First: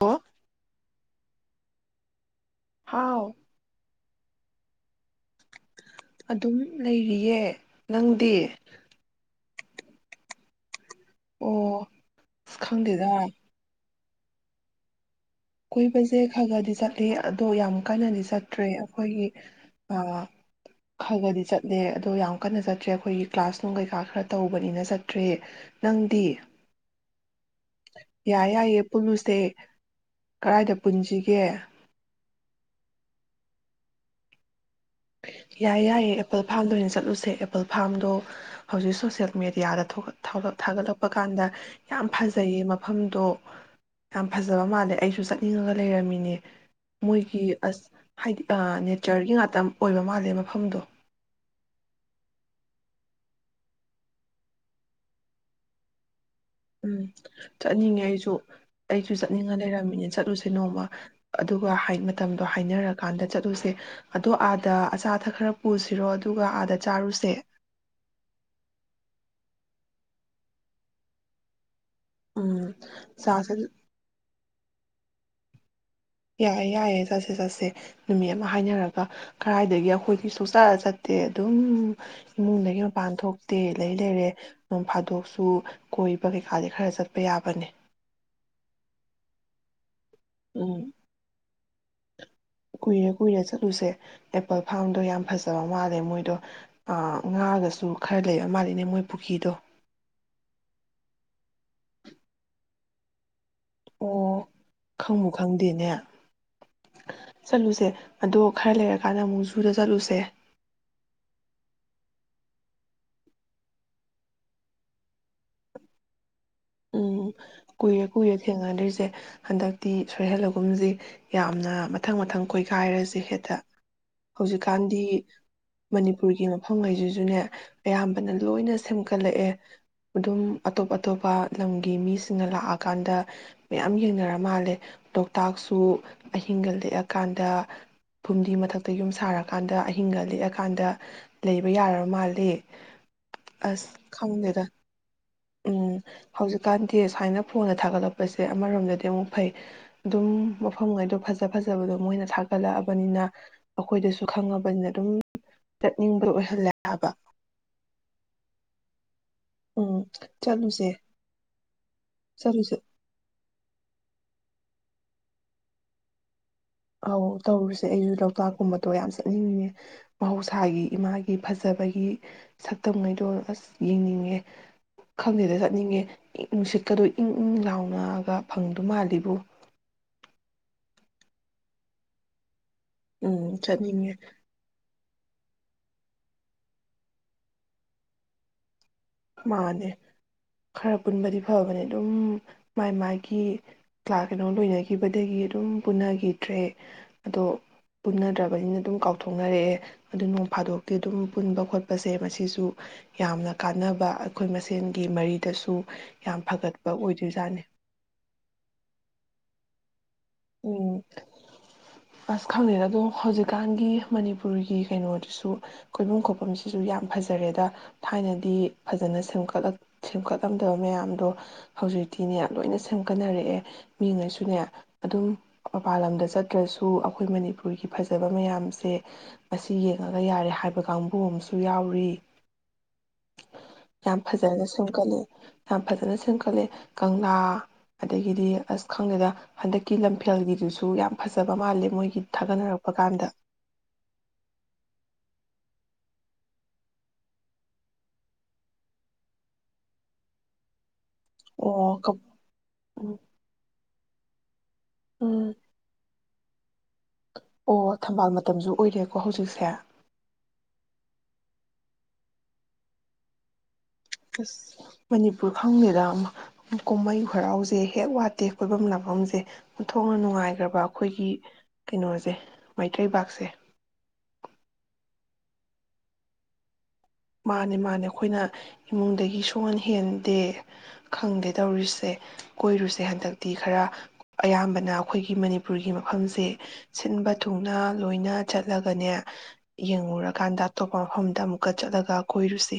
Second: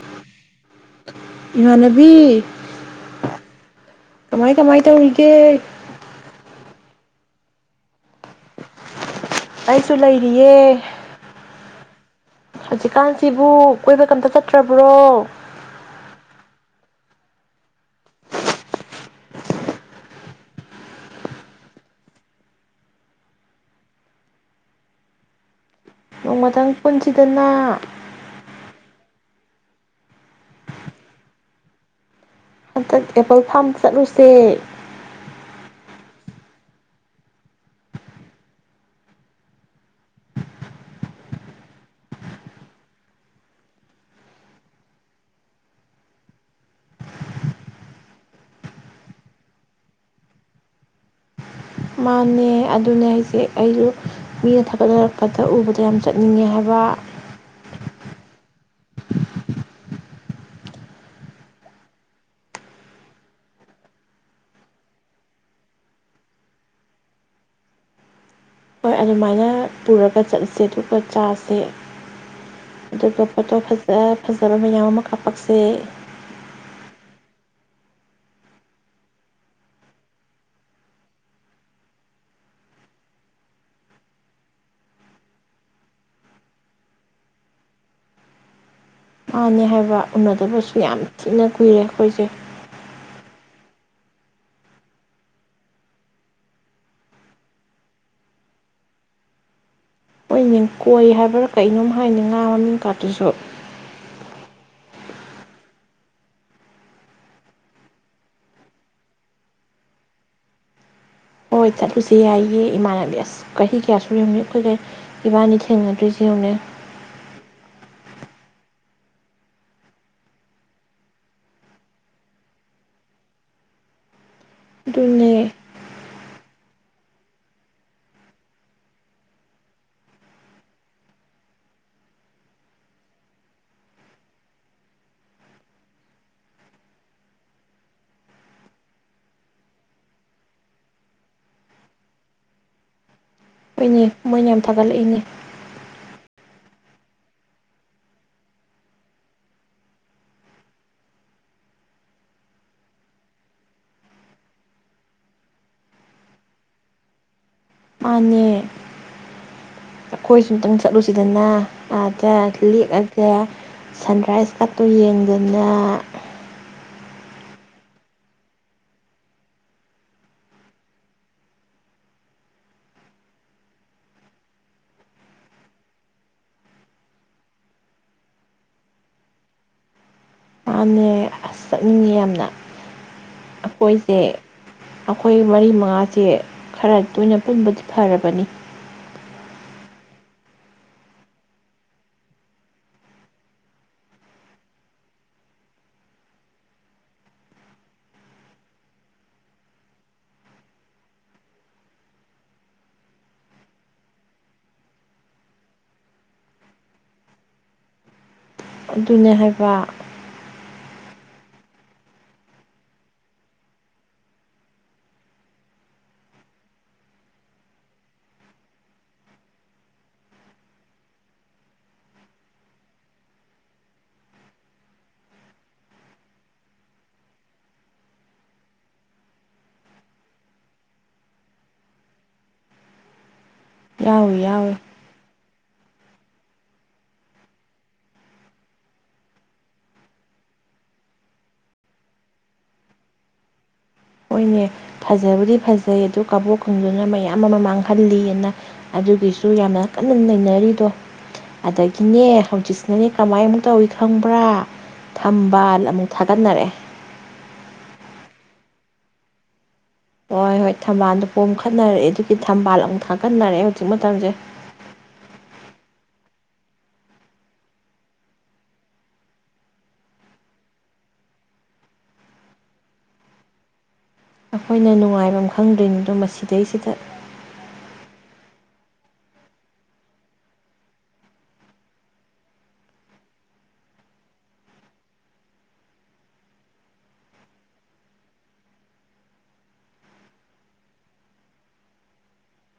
ꯑꯣ ꯏꯃꯅꯕꯤ ꯍꯥꯎ ꯀꯃꯥꯏ ꯀꯃꯥꯏ ꯇꯧꯔꯤꯒꯦ ꯑꯗꯨꯝ ꯂꯩꯔꯤꯌꯦ ꯅꯪꯗꯤ ꯑꯩꯁꯨ ꯂꯩꯔꯤꯌꯦ ꯑꯣ ꯑꯁ ꯈꯪꯗꯦꯗ ꯍꯧꯖꯤꯛꯀꯥꯟꯁꯤꯕꯨ ꯀꯣꯏꯕꯒ ꯑꯃꯇ ꯆꯠꯇ꯭ꯔꯕ꯭ꯔꯣ ꯀꯣꯏꯕꯁꯦ ꯈꯒꯗꯤ ꯆꯠꯂꯦ ꯑꯗꯣ ꯌꯥꯝ ꯀꯟꯅꯗꯤ ꯆꯠꯇ꯭ꯔꯦ ꯑꯩꯈꯣꯏꯒꯤ ꯑꯥ ꯈꯒꯗꯤ ꯆꯠꯂꯦ ꯑꯗꯣ ꯌꯥꯝ ꯀꯟꯅ ꯆꯠꯇ꯭ꯔꯦ ꯑꯩꯈꯣꯏꯒꯤ ꯀ꯭ꯂꯥꯁꯅꯨꯡ ꯀꯩꯀꯥ ꯈꯔ ꯇꯧꯕꯅꯤꯅ ꯆꯠꯇ꯭ꯔꯦ ꯅꯪꯗꯤ ꯅꯣꯡꯃꯊꯪ ꯄꯨꯟꯁꯤꯗꯅ ꯌꯥꯏ ꯌꯥꯏꯌꯦ [unintelligible] ꯀꯗꯥꯏꯗ ꯄꯨꯟꯁꯤꯒꯦ ꯍꯟꯗꯛ ꯑꯦꯄꯜ ꯐꯥꯝ ꯆꯠꯂꯨꯁꯦ ꯌꯥꯏ ꯌꯥꯏꯌꯦ ꯑꯦꯄꯜ ꯐꯥꯔꯝꯗ ꯑꯣꯏꯅ ꯆꯠꯂꯨꯁꯦ ꯑꯦꯄꯜ ꯐꯥꯝꯗꯣ ꯍꯧꯖꯤꯛ ꯁꯣꯁꯦꯜ ꯃꯦꯗꯤꯌꯥꯗ ꯊꯥꯒꯠꯂꯛꯄ ꯀꯥꯟꯗ ꯌꯥꯝ ꯐꯖꯩꯌꯦ ꯃꯐꯝꯗꯣ ꯌꯥꯝ ꯐꯖꯕ ꯃꯥꯜꯂꯦ ꯑꯩꯁꯨ ꯆꯠꯅꯤꯡꯉꯒ ꯂꯩꯔꯝꯃꯤꯅꯦ ꯃꯣꯏꯒꯤ ꯑꯁ ꯍꯥꯏꯗꯤ ꯅꯦꯆꯔꯒꯤ ꯉꯥꯛꯇ ꯑꯣꯏꯕ ꯃꯥꯜꯂꯦ ꯃꯐꯝꯗꯣ ꯃꯥꯅꯦ ꯑꯗꯨꯅꯦ ꯍꯥꯏꯁꯦ ꯑꯩꯁꯨ ꯃꯤꯅ ꯊꯥꯒꯠꯆꯔꯛꯄꯗ ꯎꯕꯗ ꯌꯥꯝ ꯆꯠ ꯎꯝ ꯆꯠꯅꯤꯡꯉꯦ ꯑꯩꯁꯨ ꯑꯩꯁꯨ ꯆꯠꯅꯤꯡꯉ ꯂꯩꯔꯝꯃꯤꯅꯦ ꯆꯠꯂꯨꯁꯦ ꯅꯣꯡꯃ ꯑꯗꯨꯒ ꯃꯇꯝꯗꯣ ꯍꯥꯏꯅꯔꯀꯥꯟꯗ ꯆꯠꯂꯨꯁꯦ ꯑꯗꯣ ꯑꯥꯗ ꯑꯆꯥ ꯑꯊꯛ ꯈꯔ ꯄꯨꯁꯤꯔꯣ ꯑꯗꯨꯒ ꯑꯥꯗ ꯆꯥꯔꯨꯁꯦ ꯍꯣꯏ ꯑꯗꯨꯃꯥꯏꯅ ꯄꯨꯔꯒ ꯆꯠꯂꯁꯦ ꯑꯗꯨꯒ ꯆꯥꯁꯦ ꯎꯝ ꯑꯗꯨꯒ ꯆꯥꯁꯦ ꯐꯣꯇꯣ ꯐꯖ ꯐꯖꯕ ꯃꯌꯥꯝ ꯑꯃ ꯀꯥꯞꯄ ꯄꯛꯆꯦ ꯌꯥꯏꯌꯦ ꯌꯥꯏꯌꯦ ꯆꯠꯁꯦ ꯆꯠꯁꯦ ꯅꯨꯃꯤꯠ ꯑꯃ ꯍꯥꯏꯅꯔꯒ ꯀꯗꯥꯥꯏꯗꯒꯤ ꯑꯩꯈꯣꯏꯒꯤ ꯁꯨꯡꯆꯔ ꯆꯠꯇꯦ ꯑꯗꯨꯝ ꯏꯃꯨꯡꯗꯒꯤ ꯃꯄꯥꯟ ꯊꯣꯛꯇꯦ ꯂꯩ ꯂꯩꯔꯦ ꯅ ꯐꯥꯗꯣꯛꯁꯨ ꯀꯣꯏꯕ ꯀꯩꯀꯥꯗꯤ ꯈꯔ ꯆꯠꯄ ꯌꯥꯕꯅꯦ ꯃꯥꯅꯦ ꯍꯥꯏꯕ ꯎꯅꯗꯕꯁꯨ ꯎꯝ ꯌꯥꯝ ꯊꯤꯅ ꯀꯨꯏꯔꯦ ꯑꯩꯈꯣꯏꯁꯦ ꯂꯨꯁꯦ ꯑꯦꯄꯜ ꯐꯥꯔꯝꯗꯣ ꯌꯥꯝ ꯐꯖꯕ ꯃꯥꯜꯂꯦ ꯃꯣꯏꯗꯣ ꯉꯥꯒꯁꯨ ꯈꯔ ꯂꯩꯕ ꯃꯥꯜꯂꯤꯅꯦ ꯃꯣꯏ ꯄꯨꯈ꯭ꯔꯤꯗꯣ ꯃꯣꯏꯅꯦ ꯀꯣꯏ ꯍꯥꯏꯕ꯭ꯔꯥ ꯀꯩꯅꯣꯝ ꯍꯥꯏꯅꯤ ꯉꯥ ꯃꯃꯤꯡ ꯀꯥꯇ꯭ꯔꯁꯨ ꯑꯣ ꯈꯉꯕꯨ ꯈꯉꯗꯦꯅꯦ ꯆꯠꯂꯨꯁꯦ ꯑꯗꯣ ꯈꯔ ꯂꯩꯔꯀꯥꯟꯗ ꯑꯃꯨꯛ ꯖꯨꯗ ꯆꯠꯂꯨꯁꯦ ꯍꯣꯏ ꯆꯠꯂꯨꯁꯪ ꯌꯥꯏꯒꯤ ꯏꯃꯥꯟꯅꯕꯤ ꯑꯁ ꯆꯍꯤ ꯀꯌꯥꯁꯨ ꯌꯦꯡꯅꯤ ꯑꯩꯈꯣꯏꯒ ꯏꯕꯥꯅꯤ ꯊꯦꯡꯅꯗꯣꯏꯁꯨ ꯌꯦꯡꯅꯦ ꯎꯝ ꯀꯨꯏꯔꯦ ꯀꯨꯏꯔꯦ ꯊꯦꯡꯅꯗ꯭ꯔꯤꯁꯦ ꯍꯟꯗꯛꯇꯤ ꯁꯣꯔꯍꯦꯜꯂꯒꯨꯝꯁꯤ ꯌꯥꯝꯅ ꯃꯊꯪ ꯃꯊꯪ ꯀꯣꯏꯈꯥꯏꯔꯁꯤ ꯍꯦꯛꯇ ꯍꯧꯖꯤꯛꯀꯥꯟꯗꯤ ꯑꯗꯨꯅꯦ ꯃꯅꯤꯄꯨꯔꯒꯤ ꯑꯈꯪꯉꯩꯁꯤꯁꯨꯅꯦ ꯑꯌꯥꯝꯕꯅ ꯂꯣꯏꯅ ꯁꯦꯝꯒꯠꯂꯛꯑꯦ ꯑꯗꯨꯝ ꯑꯇꯣꯞ ꯑꯇꯣꯞꯄ ꯂꯝꯒꯤ ꯃꯤꯁꯤꯡꯅ ꯂꯥꯛꯑꯀꯥꯟꯗ ꯃꯌꯥꯝ ꯌꯦꯡꯅꯔ ꯃꯥꯜꯂꯦ ꯂꯣꯛꯇꯥꯛꯁꯨ ꯑꯍꯤꯡꯒ ꯂꯦꯛꯑꯀꯥꯟꯗ ꯐꯨꯝꯗꯤ ꯃꯊꯛꯇ ꯌꯨꯝ ꯁꯥꯔꯀꯥꯟꯗ ꯑꯍꯤꯡꯒ ꯂꯦꯛꯑꯀꯥꯟꯗ ꯂꯩꯕ ꯌꯥ ꯃꯥꯜꯂꯦ ꯑꯁ ꯍꯅꯦ ꯃꯣꯏꯅ ꯌꯥꯝ ꯈꯪꯗꯦꯗ ꯊꯥꯒꯠꯂꯛꯏꯅꯦ ꯎꯝ ꯍꯧꯖꯤꯛꯀꯥꯟꯗꯤ ꯁꯨꯃꯥꯏꯅ ꯐꯣꯟꯗ ꯊꯥꯒꯠꯂꯛꯄꯁꯦ ꯑꯃꯔꯣꯝꯗꯗꯤ ꯑꯃꯨꯛ ꯐꯩ ꯑꯗꯨꯝ ꯃꯐꯝꯉꯩꯗꯣ ꯐꯖ ꯐꯖꯕꯗꯣ ꯃꯣꯏꯅ ꯊꯥꯒꯠꯂꯛꯑꯕꯅꯤꯅ ꯑꯩꯈꯣꯏꯗꯁꯨ ꯈꯪꯉꯕꯅꯤꯅ ꯑꯗꯨꯝ ꯆꯠꯅꯤꯡꯕ ꯑꯣꯏꯍꯜꯂꯦ ꯍꯥꯏꯕ ꯃꯥꯅꯦ ꯑꯩꯈꯣꯏꯁꯨ ꯑꯃꯨꯛꯇꯪ ꯆꯠꯂꯨꯁꯦ ꯆꯠꯂꯨꯁꯤꯗꯅ ꯑꯥꯗ ꯆꯠꯂꯨꯁꯦ ꯂꯦꯛꯑꯒ ꯁꯟꯔꯥꯏꯁ ꯄꯠꯇꯨ ꯌꯦꯡꯗꯅ ꯑꯧ ꯇꯧꯔꯨꯁꯦ ꯑꯩꯁꯨ ꯂꯣꯛꯇꯥꯛꯀꯨꯝꯕꯗꯣ ꯌꯥꯝ ꯆꯠꯅꯤꯡꯉꯉꯦ ꯃꯍꯧꯁꯥꯒꯤ ꯏꯃꯥꯒꯤ ꯐꯖꯕꯒꯤ ꯁꯛꯇꯝꯉꯩꯗꯣ ꯑꯁ ꯌꯦꯡꯅꯤꯡꯉꯦ ꯈꯪꯗꯦꯗ ꯆꯠꯅꯤꯡꯉꯦ ꯏꯪ ꯅꯨꯡꯁꯤꯠꯀꯗꯣ ꯏꯪ ꯏꯪ ꯂꯥꯎꯅꯒ ꯐꯪꯗꯧ ꯃꯥꯜꯂꯤꯕꯨ ꯃꯥꯅꯦ ꯑꯁ ꯆꯠꯅꯤꯡꯉꯤ ꯌꯥꯝꯅ ꯎꯝ ꯆꯠꯅꯤꯡꯉꯦ ꯑꯩꯈꯣꯏꯁꯦ ꯑꯩꯈꯣꯏ ꯃꯔꯤ ꯃꯉꯥꯁꯦ ꯈꯔ ꯇꯣꯏꯅ ꯄꯨꯟꯕꯗꯤ ꯐꯔꯕꯅꯤ ꯃꯥꯅꯦ ꯈꯔ ꯄꯨꯟꯕꯗꯤ ꯐꯕꯅꯦ ꯑꯗꯨꯝ ꯃꯥꯏ ꯃꯥꯒꯤ ꯀ꯭ꯂꯥꯁ ꯀꯩꯅꯣ ꯂꯣꯏꯅꯈꯤꯕꯗꯒꯤ ꯑꯗꯨꯝ ꯄꯨꯟꯅꯈꯤꯗ꯭ꯔꯦ ꯑꯗꯣ ꯄꯨꯟꯅꯗ꯭ꯔꯕꯅꯤꯅ ꯑꯗꯨꯝ ꯀꯥꯎꯊꯣꯛꯅꯔꯛꯑꯦ ꯑꯗꯨ ꯅꯣꯡ ꯐꯥꯗꯣꯛꯇꯤ ꯑꯗꯨꯝ ꯄꯨꯟꯕ ꯈꯣꯠꯄꯁꯦ ꯃꯁꯤꯁꯨ ꯌꯥꯝꯅ ꯀꯥꯟꯅꯕ ꯑꯩꯈꯣꯏ ꯃꯁꯦꯟꯒꯤ ꯃꯔꯤꯗꯁꯨ ꯌꯥꯝ ꯐꯒꯠꯄ ꯑꯣꯏꯗꯣꯏꯖꯥꯠꯅꯤ ꯑꯗꯨꯅꯦ ꯍꯥꯏꯕ ꯎꯝ ꯑꯁ ꯈꯪꯅꯩꯗ ꯑꯗꯣ ꯍꯧꯖꯤꯛꯀꯥꯟꯒꯤ ꯃꯅꯤꯄꯨꯔꯒꯤ ꯀꯩꯅꯣꯗꯨꯁꯨ ꯀꯣꯏꯐꯝ ꯈꯣꯐꯝꯁꯤꯁꯨ ꯌꯥꯝ ꯐꯖꯔꯦꯗ ꯊꯥꯏꯅꯗꯤ ꯐꯖꯅ ꯁꯦꯝ ꯁꯦꯝꯒꯠꯂꯝꯗꯕ ꯃꯌꯥꯝꯗꯣ ꯍꯧꯖꯤꯛꯇꯤꯅꯦ ꯂꯣꯏꯅ ꯁꯦꯝꯒꯠꯅꯔꯛꯑꯦ ꯃꯤꯉꯩꯁꯨꯅꯦ ꯑꯗꯨꯝ ꯃꯄꯥꯜ ꯂꯝꯗ ꯆꯠꯇ꯭ꯔꯁꯨ ꯑꯩꯈꯣꯏ ꯃꯅꯤꯄꯨꯔꯒꯤ ꯐꯖꯕ ꯃꯌꯥꯝꯁꯦ ꯃꯁꯤ ꯌꯦꯡꯉꯒ ꯌꯥꯔꯦ ꯍꯥꯏꯕ ꯀꯥꯡꯕꯨ ꯑꯃꯁꯨ ꯌꯥꯎꯔꯤ ꯌꯥꯝ ꯌꯥꯎꯏ ꯐꯖꯅ ꯌꯥꯎꯏ ꯁꯦꯝꯨꯝꯒꯠꯂ ꯌꯥꯝ ꯐꯖꯅ ꯁꯦꯝꯒꯠꯂꯦ ꯀꯪꯂꯥ ꯑꯗꯒꯤꯗꯤ ꯑꯁ ꯈꯪꯗꯦꯗ ꯍꯟꯗꯛꯀꯤ ꯂꯝꯐꯦꯜꯒꯤꯗꯨꯁꯨ ꯌꯥꯝ ꯐꯖꯕ ꯃꯥꯜꯂꯦ ꯃꯣꯏꯒꯤ ꯊꯥꯒꯠꯅꯔꯛꯄ ꯀꯥꯟꯗ ꯍꯣꯏꯅꯦ ꯐꯖꯕꯨꯗꯤ ꯐꯖꯩ ꯑꯗꯨ ꯀꯕꯣꯛ ꯈꯪꯗꯨꯅ ꯃꯌꯥꯝ ꯑꯃ ꯃꯥꯡꯍꯜꯂꯤꯑꯅ ꯑꯗꯨꯒꯤꯁꯨ ꯌꯥꯝꯅ ꯀꯟꯅ ꯅꯩꯅꯔꯤꯗꯣ ꯑꯣ ꯀꯞ ꯑꯗꯒꯤꯅꯦ ꯍꯧꯖꯤꯛꯁꯤꯅꯅꯦ ꯎꯝ ꯀꯃꯥꯏ ꯑꯃꯨ ꯇꯧꯋꯤ ꯈꯪꯕ꯭ꯔꯥ ꯎꯝ ꯊꯝꯕꯥꯜ ꯑꯃꯨꯛ ꯊ ꯇꯟꯅꯔꯦ ꯑꯣ ꯊꯝꯕꯥꯜ ꯃꯇꯝꯁꯨ ꯑꯣꯏꯔꯦꯀꯣ ꯍꯧꯖꯤꯛꯁꯦ ꯍꯣꯏ ꯍꯣꯏ ꯊꯝꯕꯥꯜꯗꯣ ꯄꯣꯝꯈꯠꯅꯔꯛꯑꯦ ꯑꯗꯨꯒꯤ ꯊꯝꯕꯥꯜ ꯑꯃꯨꯛ ꯊꯥꯒꯠꯅꯔꯛꯑꯦ ꯍꯧꯖꯤꯛ ꯃꯇꯝꯁꯦ ꯑꯁ ꯃꯅꯤꯄꯨꯔ ꯈꯪꯗꯦꯗ [unintelligible] ꯀꯨꯝꯍꯩ ꯍꯔꯥꯎꯁꯦ ꯍꯦꯛ ꯋꯥꯠꯇꯦ ꯀꯣꯏꯐꯝ ꯂꯥꯛꯐꯝꯁꯦ ꯊꯣꯛꯅ ꯅꯨꯡꯉꯥꯏꯈ꯭ꯔꯕ ꯑꯩꯈꯣꯏꯒꯤ ꯀꯩꯅꯣꯁꯦ ꯃꯩꯇꯩꯕꯥꯛꯁꯦ ꯑꯩꯈꯣꯏꯅ ꯅꯨꯡꯉꯥꯏꯕꯝ ꯈꯪꯗꯔꯤꯅꯤꯗꯣ ꯃꯁꯤꯗꯩꯁꯤꯗ ꯃꯥꯅꯦ ꯃꯥꯅꯦ ꯑꯩꯈꯣꯏꯅ ꯏꯃꯨꯡꯗꯒꯤ ꯁꯣꯛꯍꯟ ꯍꯦꯟꯗꯦ ꯈꯪꯗꯦ ꯇꯧꯔꯤꯁꯦ ꯀꯣꯏꯔꯨꯁꯦ ꯍꯟꯗꯛꯇꯤ ꯈꯔ ꯑꯌꯥꯝꯕꯅ ꯑꯩꯈꯣꯏꯒꯤ ꯃꯅꯤꯄꯨꯔꯒꯤ ꯃꯐꯝꯁꯦ ꯁꯤꯟꯕ ꯊꯨꯡꯅ ꯂꯣꯏꯅ ꯆꯠꯂꯒꯅꯦ ꯌꯦꯡꯉꯨꯔꯀꯥꯟꯗ ꯑꯇꯣꯞꯄ ꯃꯐꯝꯗ ꯑꯃꯨꯛꯀ ꯆꯠꯂꯒ ꯀꯣꯏꯔꯨꯁꯤ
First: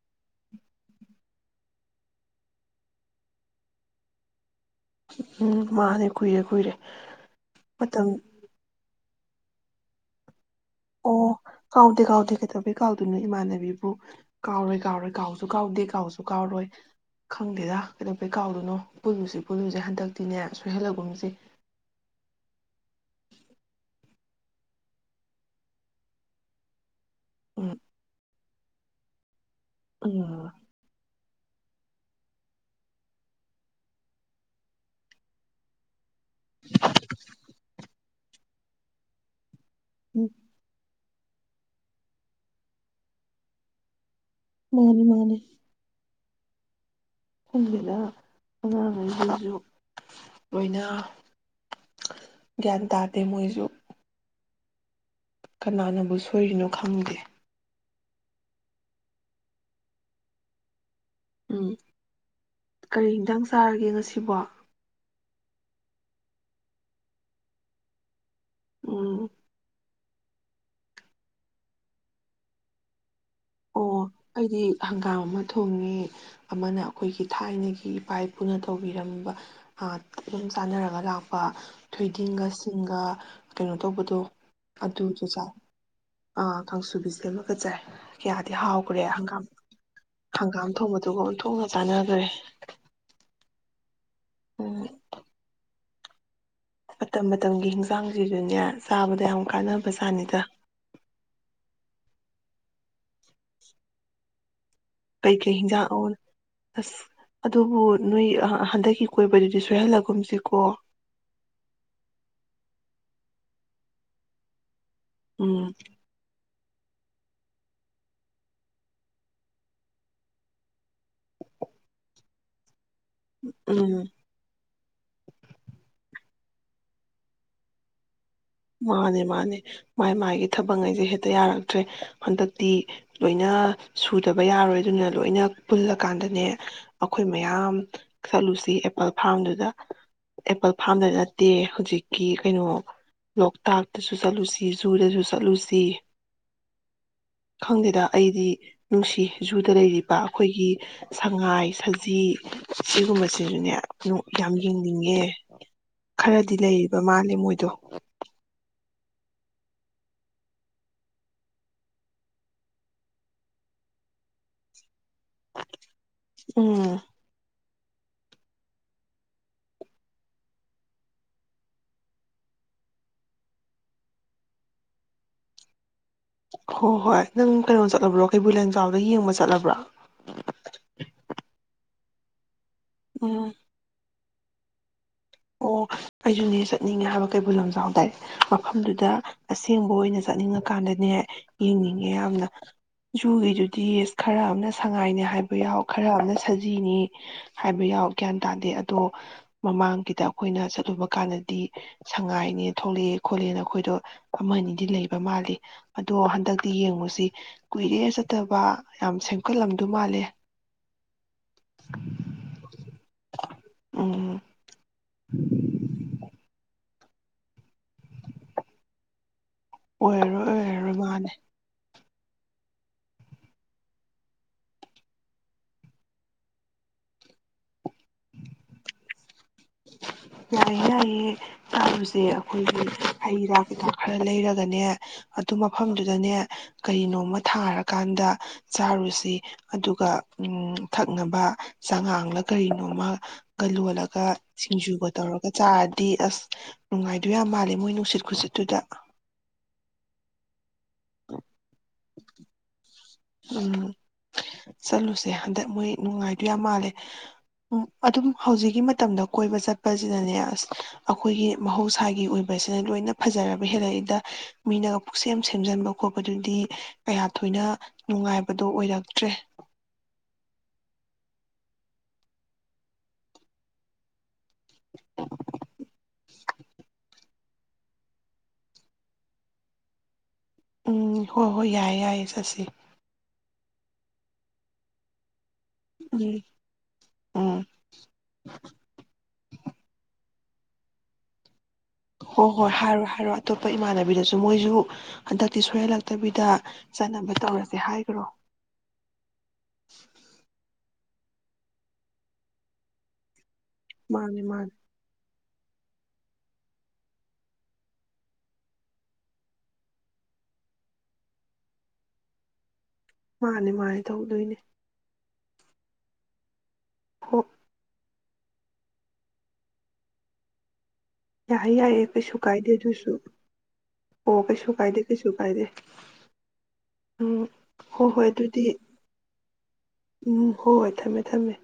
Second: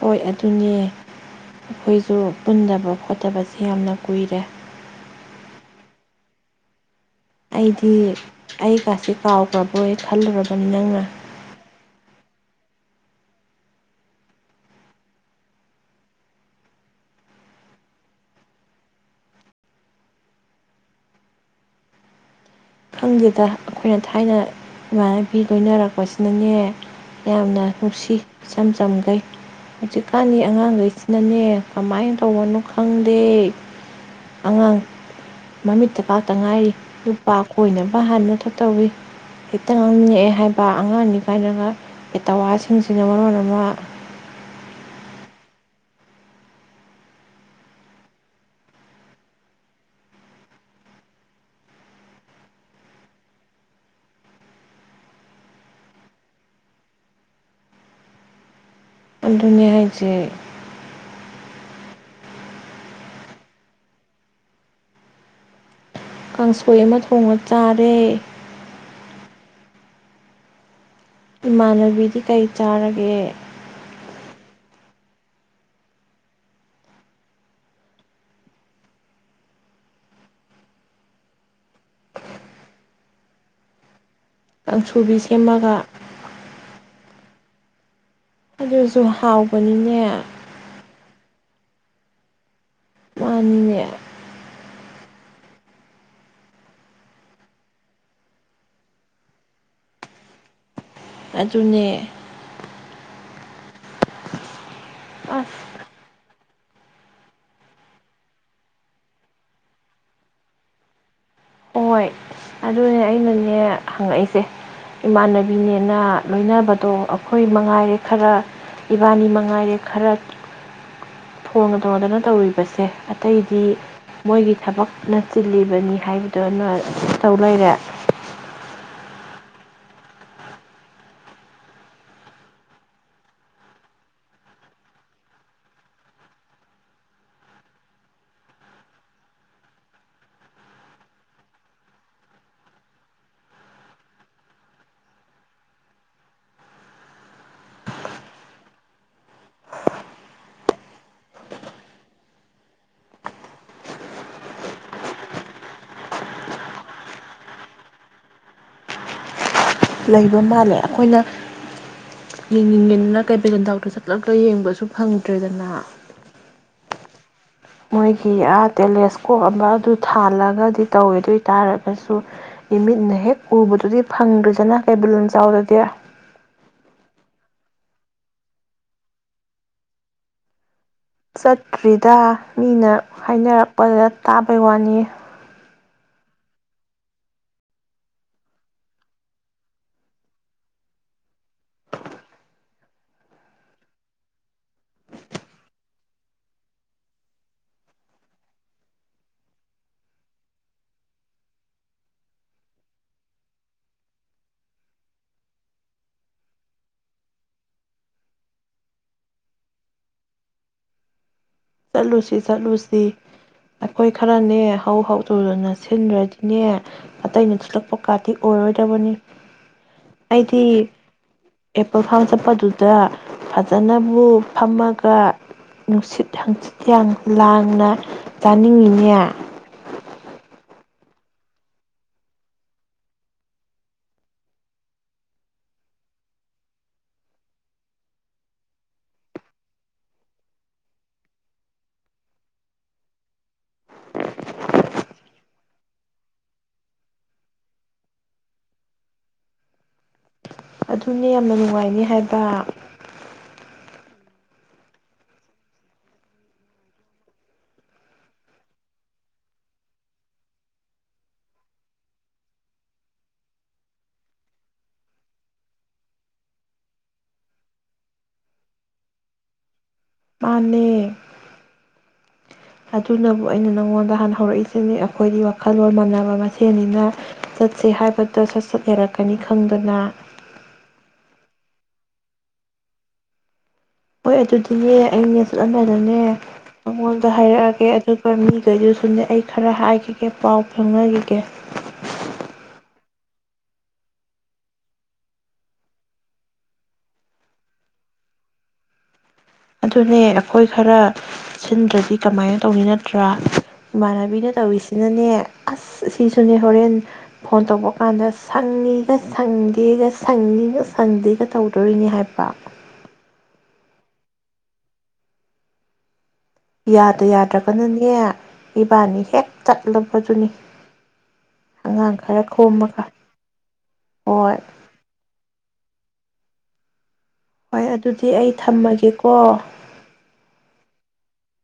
ꯍꯣꯏ ꯑꯗꯨꯅꯦ ꯑꯩꯈꯣꯏꯖꯨ ꯄꯨꯟꯗꯕ ꯈꯣꯠꯇꯕꯁꯦ ꯌꯥꯝꯅ ꯀꯨꯏꯔꯦ ꯎꯝ ꯃꯥꯅꯤ ꯀꯨꯏꯔꯦ ꯀꯨꯏꯔꯦ ꯑꯩꯗꯤ ꯃꯇꯝ ꯑꯩ ꯀꯥꯁꯤꯛ ꯀꯥꯎꯈ꯭ꯔꯕꯣꯏ ꯈꯜꯂꯔꯕ ꯆꯝꯅꯅ ꯑ ꯀꯩꯗꯧꯕꯩ ꯀꯥꯎꯗꯣꯏꯅꯣ ꯏꯃꯥꯟꯅꯕꯤꯕꯨ ꯀꯥꯎꯔꯣꯏ ꯀꯥꯎꯔꯣꯏ ꯀꯥꯎꯁꯨ ꯀꯥꯎꯗꯦ ꯀꯥꯎꯁꯨ ꯀꯥꯎꯔꯣꯏ ꯈꯪꯗꯦꯗ ꯀꯩꯗꯧꯕꯩ ꯀꯥꯎꯗꯣꯏꯅꯣ ꯄꯨꯜꯂꯨꯁꯤ ꯄꯨꯜꯂꯨꯁꯦ ꯍꯟꯗꯛꯇꯤꯅꯦ ꯁꯣꯏꯍꯜꯂꯒꯨꯝꯁꯦ ꯈꯪꯗꯦꯗ ꯑꯩꯈꯣꯏꯅ ꯊꯥꯏꯅ ꯏꯃꯥꯟꯅꯕꯤ ꯂꯣꯏꯅꯔꯛꯄꯁꯤꯅꯅꯦ ꯌꯥꯝꯅ ꯎꯝ ꯅꯨꯡꯁꯤ ꯏꯆꯝꯆꯝꯒꯩ ꯍꯧꯖꯤꯛꯀꯥꯟꯒꯤ ꯎꯝ ꯑꯉꯥꯡꯒꯩꯁꯤ ꯅꯅꯦ ꯀꯃꯥꯏꯅ ꯇꯧꯕꯅꯣ ꯈꯪꯗꯦ ꯑꯉꯥꯡ ꯃꯃꯤꯠ [unintelligible] ꯉꯥꯏꯔꯤ [unintelligible] ꯑꯣꯏꯅꯕ ꯍꯥꯟꯅ [unintelligible] ꯇꯧꯋꯤ ꯍꯦꯛꯇ ꯎꯝ ꯉꯥꯡꯅꯤꯡꯉꯛꯑꯦ ꯍꯥꯏꯕ ꯑꯉꯥꯡꯅꯤ [unintelligible] ꯄꯦꯇꯋꯥꯁꯤꯡꯁꯤꯅ ꯃꯔꯣꯟ ꯑꯃ ꯃꯥꯅꯦ ꯃꯥꯅꯦ [unintelligible] ꯑꯉꯥꯡꯉꯩꯁꯤꯡꯁꯨ ꯂꯣꯏꯅ ꯒ꯭ꯌꯥꯟ ꯇꯥꯗꯦ ꯃꯣꯏꯁꯨ ꯀꯅꯥꯅꯕꯨ ꯁꯣꯏꯔꯤꯅꯣ ꯈꯪꯗꯦ ꯑꯗꯨꯅꯦ ꯍꯥꯏꯁꯦ ꯎꯝ ꯀꯔꯤ ꯍꯤꯡꯖꯥꯡ ꯆꯥꯔꯒꯦ ꯉꯁꯤꯕꯣ ꯀꯥꯡꯁꯣꯏ ꯑꯃ ꯊꯣꯡꯉꯥ ꯆꯥꯔꯦ ꯎꯝ ꯏꯃꯥꯟꯅꯕꯤꯗꯤ ꯀꯩ ꯆꯥꯔꯒꯦ ꯑꯣ ꯑꯩꯗꯤ ꯍꯪꯒꯥꯝ ꯑꯃ ꯊꯣꯡꯉꯦ ꯑꯃꯅ ꯑꯈꯣꯏꯒꯤ ꯊꯥꯏꯅꯒꯤ ꯏꯄꯥ ꯏꯄꯨꯅ ꯇꯧꯕꯤꯔꯝꯕ ꯑꯗꯨꯝ ꯆꯥꯟꯅꯔꯒ ꯂꯥꯛꯄ ꯑ ꯊꯣꯏꯗꯤꯡꯒ ꯁꯤꯡꯒ ꯀꯩꯅꯣ ꯇꯧꯕꯗꯣ ꯑꯗꯨ ꯀꯥꯡꯁꯨꯕꯤ [unintelligible] ꯆꯥꯏ ꯁꯦꯝꯃꯒ ꯑꯥ ꯀꯥꯡꯁꯨꯕꯤꯁꯨ ꯂꯣꯏꯃꯛꯀ ꯆꯥꯏ ꯀꯌꯥꯗꯤ ꯑꯗꯨꯁꯨ ꯍꯥꯎꯈ꯭ꯔꯦ ꯍꯪꯒꯥꯝ ꯍꯥꯎꯕꯅꯤꯅꯦ ꯍꯪꯒꯥꯝ ꯊꯣꯡꯕꯗꯨꯒ ꯊꯣꯛꯅ ꯆꯥꯟꯅꯒ꯭ꯔꯦ ꯃꯥꯅꯤꯅꯦ ꯎꯝ ꯃꯇꯝ ꯃꯇꯝꯒꯤ ꯍꯤꯡꯖꯥꯡꯁꯤꯖꯨꯅꯦ ꯆꯥꯕꯗ ꯌꯥꯝ ꯀꯥꯟꯅꯕ ꯆꯥꯅꯤꯗ ꯑꯗꯨꯅꯦ ꯀꯩ ꯀꯩ ꯑꯁ ꯏꯟꯖꯥꯡ [unintelligible] ꯑꯁ ꯑꯗꯨꯕꯨ ꯅꯣꯏ ꯍꯟꯗꯛꯀꯤ ꯀꯣꯏꯕꯗꯨꯗꯤ ꯁꯣꯏꯍꯜꯂꯒꯨꯝꯁꯤꯀꯣ ꯍꯣꯏ ꯑꯗꯨꯅꯦ ꯑꯩꯅꯅꯦ ꯍꯪꯉꯛꯏꯁꯦ ꯎꯝ ꯏꯃꯥꯟꯅꯕꯤꯅꯦꯅ ꯂꯣꯏꯅꯕ ꯑꯗꯣ ꯑꯩꯈꯣꯏꯃ ꯉꯥꯏꯔꯦ ꯈꯔ ꯏꯕꯥꯅꯤꯃꯛ ꯉꯥꯏꯔꯦ ꯈꯔ ꯐꫭꯒꯟ ꯇꯧꯅꯗꯅ ꯇꯧꯔꯤꯕꯁꯦ ꯑꯇꯩꯗꯤ ꯎꯝ ꯃꯣꯏꯒꯤ ꯊꯕꯛꯅ ꯆꯤꯜꯂꯤꯕꯅꯤ ꯍꯥꯏ ꯑꯗꯨꯅ [inaudible] ꯇꯧ ꯂꯩꯔꯦ ꯃꯥꯅꯦ ꯃꯥꯅꯦ ꯃꯥꯥꯏ ꯃꯥꯥꯏꯒꯤ ꯊꯕꯛꯉꯩꯖꯦ ꯍꯦꯠꯇ ꯌꯥꯔꯛꯇ꯭ꯔꯦ ꯍꯟꯗꯛꯇꯤ ꯂꯣꯏꯅ ꯁꯨꯗꯕ ꯌꯥꯔꯣꯏ ꯑꯗꯨꯅ ꯂꯣꯏꯅ ꯄꯨꯜꯂꯀꯥꯟꯗꯅꯦ ꯑꯈꯣꯏ ꯃꯌꯥꯝ ꯆꯠꯂꯨꯁꯤ ꯑꯦꯄꯜ ꯐꯥꯔꯝꯗꯨꯗ ꯑꯦꯄꯜ ꯐꯥꯔꯝꯗ ꯅꯠꯇꯦ ꯍꯧꯖꯤꯛꯀꯤ ꯀꯩꯅꯣ ꯂꯣꯛꯇꯥꯛꯇꯁꯨ ꯆꯠꯂꯨꯁꯤ ꯖꯨꯗꯁꯨ ꯆꯠꯂꯨꯁꯤ ꯈꯪꯗꯦꯗ ꯑꯩꯗꯤ ꯅꯨꯡꯁꯤ ꯖꯨꯗ ꯂꯩꯔꯤꯕ ꯑꯩꯈꯣꯏꯒꯤ ꯁꯉꯥꯏ ꯁꯖꯤ ꯁꯤꯒꯨꯝꯕꯁꯤꯁꯨꯅꯦ ꯌꯥꯝ ꯌꯦꯡꯅꯤꯡꯉꯦ ꯈꯔꯗꯤ ꯂꯩꯔꯤꯕ ꯃꯥꯜꯂꯦ ꯃꯣꯏꯗꯣ ꯂꯩꯕ ꯃꯥꯜꯂꯦ ꯑꯩꯈꯣꯏꯅ ꯌꯦꯡꯅꯤꯡꯉꯦꯅ ꯀꯩꯕꯨꯜ ꯂꯝꯖꯥꯎꯗ ꯆꯠꯂꯒ ꯌꯦꯡꯕꯁꯨ ꯐꯪꯗ꯭ꯔꯦꯗꯅ ꯎꯝ ꯃꯣꯏꯒꯤ ꯑꯥ ꯇꯦꯂꯦꯁꯀꯣꯞ ꯑꯃ ꯑꯗꯨ ꯊꯥꯜꯂꯒꯗꯤ ꯇꯧꯋꯦ ꯑꯗꯨ ꯑꯣꯏ ꯇꯥꯔꯒꯁꯨ ꯏꯃꯤꯠꯅ ꯍꯦꯛ ꯎꯕꯗꯨꯗꯤ ꯐꯪꯗ꯭ꯔꯤꯖꯅ ꯀꯩꯕꯨꯜ ꯂꯝꯖꯥꯎꯗꯗꯤ ꯍꯣꯏ ꯍꯣꯏ ꯅꯪ ꯀꯩꯅꯣ ꯆꯠꯂꯕ꯭ꯔꯣ ꯀꯩꯕꯨꯜ ꯂꯝꯖꯥꯎꯗ ꯌꯦꯡꯕ ꯆꯠꯂꯕ꯭ꯔꯥ ꯆꯠꯇ꯭ꯔꯤꯗ ꯃꯤꯅ ꯎꯝ ꯍꯥꯏꯅꯔꯛꯄꯗ ꯇꯥꯕꯩ ꯋꯥꯅꯤ ꯑꯣ ꯑꯩꯁꯖꯅꯦ ꯆꯠꯅꯤꯡꯉꯦ ꯍꯥꯏꯕ ꯀꯩꯕꯨꯜ ꯂꯝꯖꯥꯎꯗꯏꯦ ꯃꯐꯝꯗꯨꯗ ꯑꯁꯦꯡꯕ ꯑꯣꯏꯅ ꯆꯠꯅꯤꯡꯉꯀꯥꯟꯗꯅꯦ ꯌꯦꯡꯅꯤꯡꯉꯦ ꯌꯥꯝꯅ ꯖꯨꯒꯤꯗꯨꯗꯤ ꯈꯔ ꯑꯃꯅ ꯁꯉꯥꯏꯅꯦ ꯍꯥꯏꯕ ꯌꯥꯎ ꯈꯔ ꯑꯃꯅ ꯁꯖꯤꯅꯤ ꯍꯥꯏꯕ ꯌꯥꯎ ꯒ꯭ꯌꯥꯟ ꯇꯥꯗꯦ ꯑꯗꯣ ꯃꯃꯥꯡꯒꯤ ꯁꯤꯗ ꯑꯩꯈꯣꯏꯅ ꯆꯠꯂꯨꯕ ꯀꯥꯟꯗꯗꯤ ꯁꯉꯥꯏꯅꯦ ꯊꯣꯛꯂꯛꯑꯦ ꯈꯣꯠꯂꯦꯅ ꯑꯩꯈꯣꯏꯗꯣ ꯑꯃꯅꯤ ꯑꯗꯤ ꯂꯩꯕ ꯃꯥꯜꯂꯤ ꯑꯗꯣ ꯍꯟꯗꯛꯇꯤ ꯌꯦꯡꯉꯨꯁꯤ ꯀꯨꯏꯔꯦ ꯆꯠꯇꯕ ꯌꯥꯝ ꯁꯦꯝꯒꯠꯂꯝꯗꯨ ꯃꯥꯜꯂꯦ ꯆꯠꯂꯨꯁꯤ ꯆꯠꯂꯨꯁꯤ ꯑꯩꯈꯣꯏ ꯎꯝ ꯈꯔꯅꯦ ꯍꯧ ꯍꯧ ꯍꯥꯎ ꯇꯧꯗꯅ ꯁꯤꯟꯗ꯭ꯔꯗꯤꯅꯦ ꯑꯇꯩꯩꯅꯁꯤꯜꯂꯛ [unintelligible] ꯀꯗꯤ ꯑꫭꯏꯔꯔꫭꯏ ꯗꯕꯅꯤ ꯑꯣꯏꯔꯔꯣꯏ ꯑꯩꯗꯤ ꯑꯣꯏꯔꯔꯣꯏ ꯃꯥꯅꯦ ꯑꯦ ꯄꯜ ꯐꯥꯝ ꯆꯠꯄꯗꯨꯗ ꯐꯖꯅꯕꯨ ꯐꯝꯃꯒ ꯅꯨꯡꯁꯤꯠ ꯍꯥꯡꯖꯤꯠꯀ ꯌꯥꯝ ꯂꯥꯡꯅ ꯆꯥꯅꯤꯡꯉꯤꯅꯦ ꯌꯥꯏꯌꯦ ꯆꯥꯔꯨꯖꯦ ꯑꯈꯣꯏꯒꯤ ꯍꯩ ꯔꯥ ꯀꯩꯀꯥ ꯈꯔ ꯂꯩꯔꯒꯅꯦ ꯑꯗꯨ ꯃꯐꯝꯗꯨꯗꯅꯦ ꯀꯔꯤꯅꯣꯃ ꯊꯥꯔꯀꯥꯟꯗ ꯆꯥꯔꯨꯁꯤ ꯑꯗꯨꯒ ꯎꯝ ꯊꯛꯅꯕ ꯆꯥꯉꯥꯡꯂ ꯀꯔꯤꯅꯣꯃꯒ ꯂꯣꯜꯂꯒ ꯁꯤꯡꯖꯨꯒ ꯇꯧꯔꯒ ꯆꯥꯔꯗꯤ ꯑꯁ ꯅꯨꯡꯉꯥꯏꯗꯨ ꯌꯥꯝ ꯃꯥꯜꯂꯦ ꯃꯣꯏ ꯅꯨꯡꯁꯤꯠ ꯈꯨꯁꯤꯠꯇꯨꯗ ꯑꯗꯨꯅꯦ ꯌꯥꯝꯅ ꯅꯨꯡꯉꯥꯏꯅꯤ ꯍꯥꯏꯕ ꯎꯝ ꯆꯠꯂꯨꯁꯦ ꯍꯟꯗꯛ ꯃꯣꯏ ꯅꯨꯡꯉꯥꯏꯗꯨ ꯌꯥꯝ ꯃꯥꯜꯂꯦ ꯎꯝ ꯑꯗꯨꯝ ꯍꯧꯖꯤꯛꯀꯤ ꯃꯇꯝꯗ ꯀꯣꯏꯕ ꯆꯠꯄꯁꯤꯅꯅꯦ ꯑꯁ ꯑꯩꯈꯣꯏꯒꯤ ꯃꯍꯧꯁꯥꯒꯤ ꯑꯣꯏꯕꯁꯤꯅ ꯂꯣꯏꯅ ꯐꯖꯔꯕ ꯍꯦꯜꯂꯛꯏꯗ ꯃꯤꯅꯒ ꯄꯨꯛ ꯁꯦꯝ ꯁꯦꯝꯖꯤꯟꯕ ꯈꯣꯠꯄꯗꯨꯗꯤ ꯀꯌꯥ ꯊꯣꯏꯅ ꯅꯨꯡꯉꯥꯏꯕꯗꯣ ꯑꯣꯏꯔꯛꯇ꯭ꯔꯦ ꯃꯥꯅꯦ ꯑꯗꯨꯅꯕꯨ ꯑꯩꯅ ꯅꯪꯉꯣꯟꯗ ꯍꯥꯟꯅ ꯍꯧꯔꯛꯏꯁꯤꯅꯤ ꯑꯩꯈꯣꯏꯗꯤ ꯋꯥꯈꯜꯂꯣꯟ ꯃꯥꯟꯅꯕ ꯃꯁꯦꯟꯅꯤꯅ ꯆꯠꯁꯦ ꯍꯥꯏꯕꯗꯣ ꯁꯠ ꯁꯠ ꯌꯥꯔꯛꯀꯅꯤ ꯈꯪꯗꯅ ꯎꯝ ꯍꯣꯏ ꯍꯣꯏ ꯌꯥꯏꯌꯦ ꯌꯥꯏꯌꯦ ꯆꯠꯁꯦ ꯍꯣꯏ ꯑꯗꯨꯗꯤꯅꯦ ꯑꯩ ꯆꯠꯂꯝꯗꯥꯏꯗꯅꯦ ꯎꯝ ꯃꯉꯣꯟꯗ ꯎꯝ ꯍꯥꯏꯔꯛꯑꯒꯦ ꯑꯗꯨꯒ ꯃꯤꯈꯩꯗꯨꯁꯨꯅꯦ ꯑꯩ ꯈꯔ ꯍꯥꯏꯈꯤ ꯀꯦ ꯄꯥꯎ ꯐꯥꯎꯅꯔꯤꯒꯦ ꯍꯣ ꯍꯣꯏ ꯍꯥꯏꯔꯣ ꯍꯥꯏꯔꯣ ꯑꯇꯣꯞꯄ ꯏꯃꯥꯟꯅꯕꯤꯗꯁꯨ ꯃꯣꯏꯁꯨ ꯍꯟꯗꯛꯇꯤ ꯁꯣꯏꯍꯜꯂꯛꯇꯕꯤꯗ ꯆꯠꯅꯕ ꯇꯧꯔꯁꯦ ꯍꯥꯏꯒꯔꯣ ꯑꯗꯨꯅꯦ ꯑꯩꯈꯣꯏ ꯈꯔ ꯁꯤꯟꯗ꯭ꯔꯗꯤ ꯀꯃꯥꯏꯅ ꯇꯧꯅꯤ ꯅꯠꯇ꯭ꯔꯥ ꯃꯥꯅꯦ ꯏꯃꯥꯟꯅꯕꯤꯅ ꯃꯥꯅꯦ ꯇꯧꯔꯤꯁꯤꯅꯅꯦ ꯑꯁ ꯁꯤꯁꯨꯅꯦ ꯍꯣꯔꯦꯟ ꯐꯣꯟ ꯇꯧꯕ ꯀꯥꯟꯗ ꯁꯪꯉꯤꯒ ꯁꯪꯗꯦꯒ ꯁꯪꯉꯤꯒ ꯁꯪꯗꯦꯒ ꯇꯧꯗꯣꯔꯤꯅꯤ ꯍꯥꯏꯕ ꯃꯥꯅꯤ ꯃꯥꯅꯤ ꯊꯧꯗꯣꯏꯅꯦ ꯌꯥꯗ ꯍꯣ ꯌꯥꯗ꯭ꯔꯒꯅꯅꯦ ꯏꯕꯥꯅꯤ ꯍꯦꯛ ꯆꯠꯂꯕꯗꯨꯅꯤ ꯌꯥꯏ ꯌꯥꯏꯌꯦ ꯑꯉꯥꯡ ꯀꯩꯁꯨ ꯈꯔ ꯀꯥꯏꯗꯦ ꯈꯣꯝꯃꯒ ꯑꯗꯨꯁꯨ ꯑꯣ ꯍꯣꯏ ꯀꯩꯁꯨ ꯀꯥꯏꯗꯦ ꯀꯩꯁꯨ ꯀꯥꯏꯗꯦ ꯎꯝ ꯍꯣꯏ ꯍꯣꯏ ꯑꯗꯨꯗꯤ ꯎꯝ ꯍꯣꯏ ꯍꯣꯏ ꯊꯝꯃꯦ ꯊꯝꯃꯦ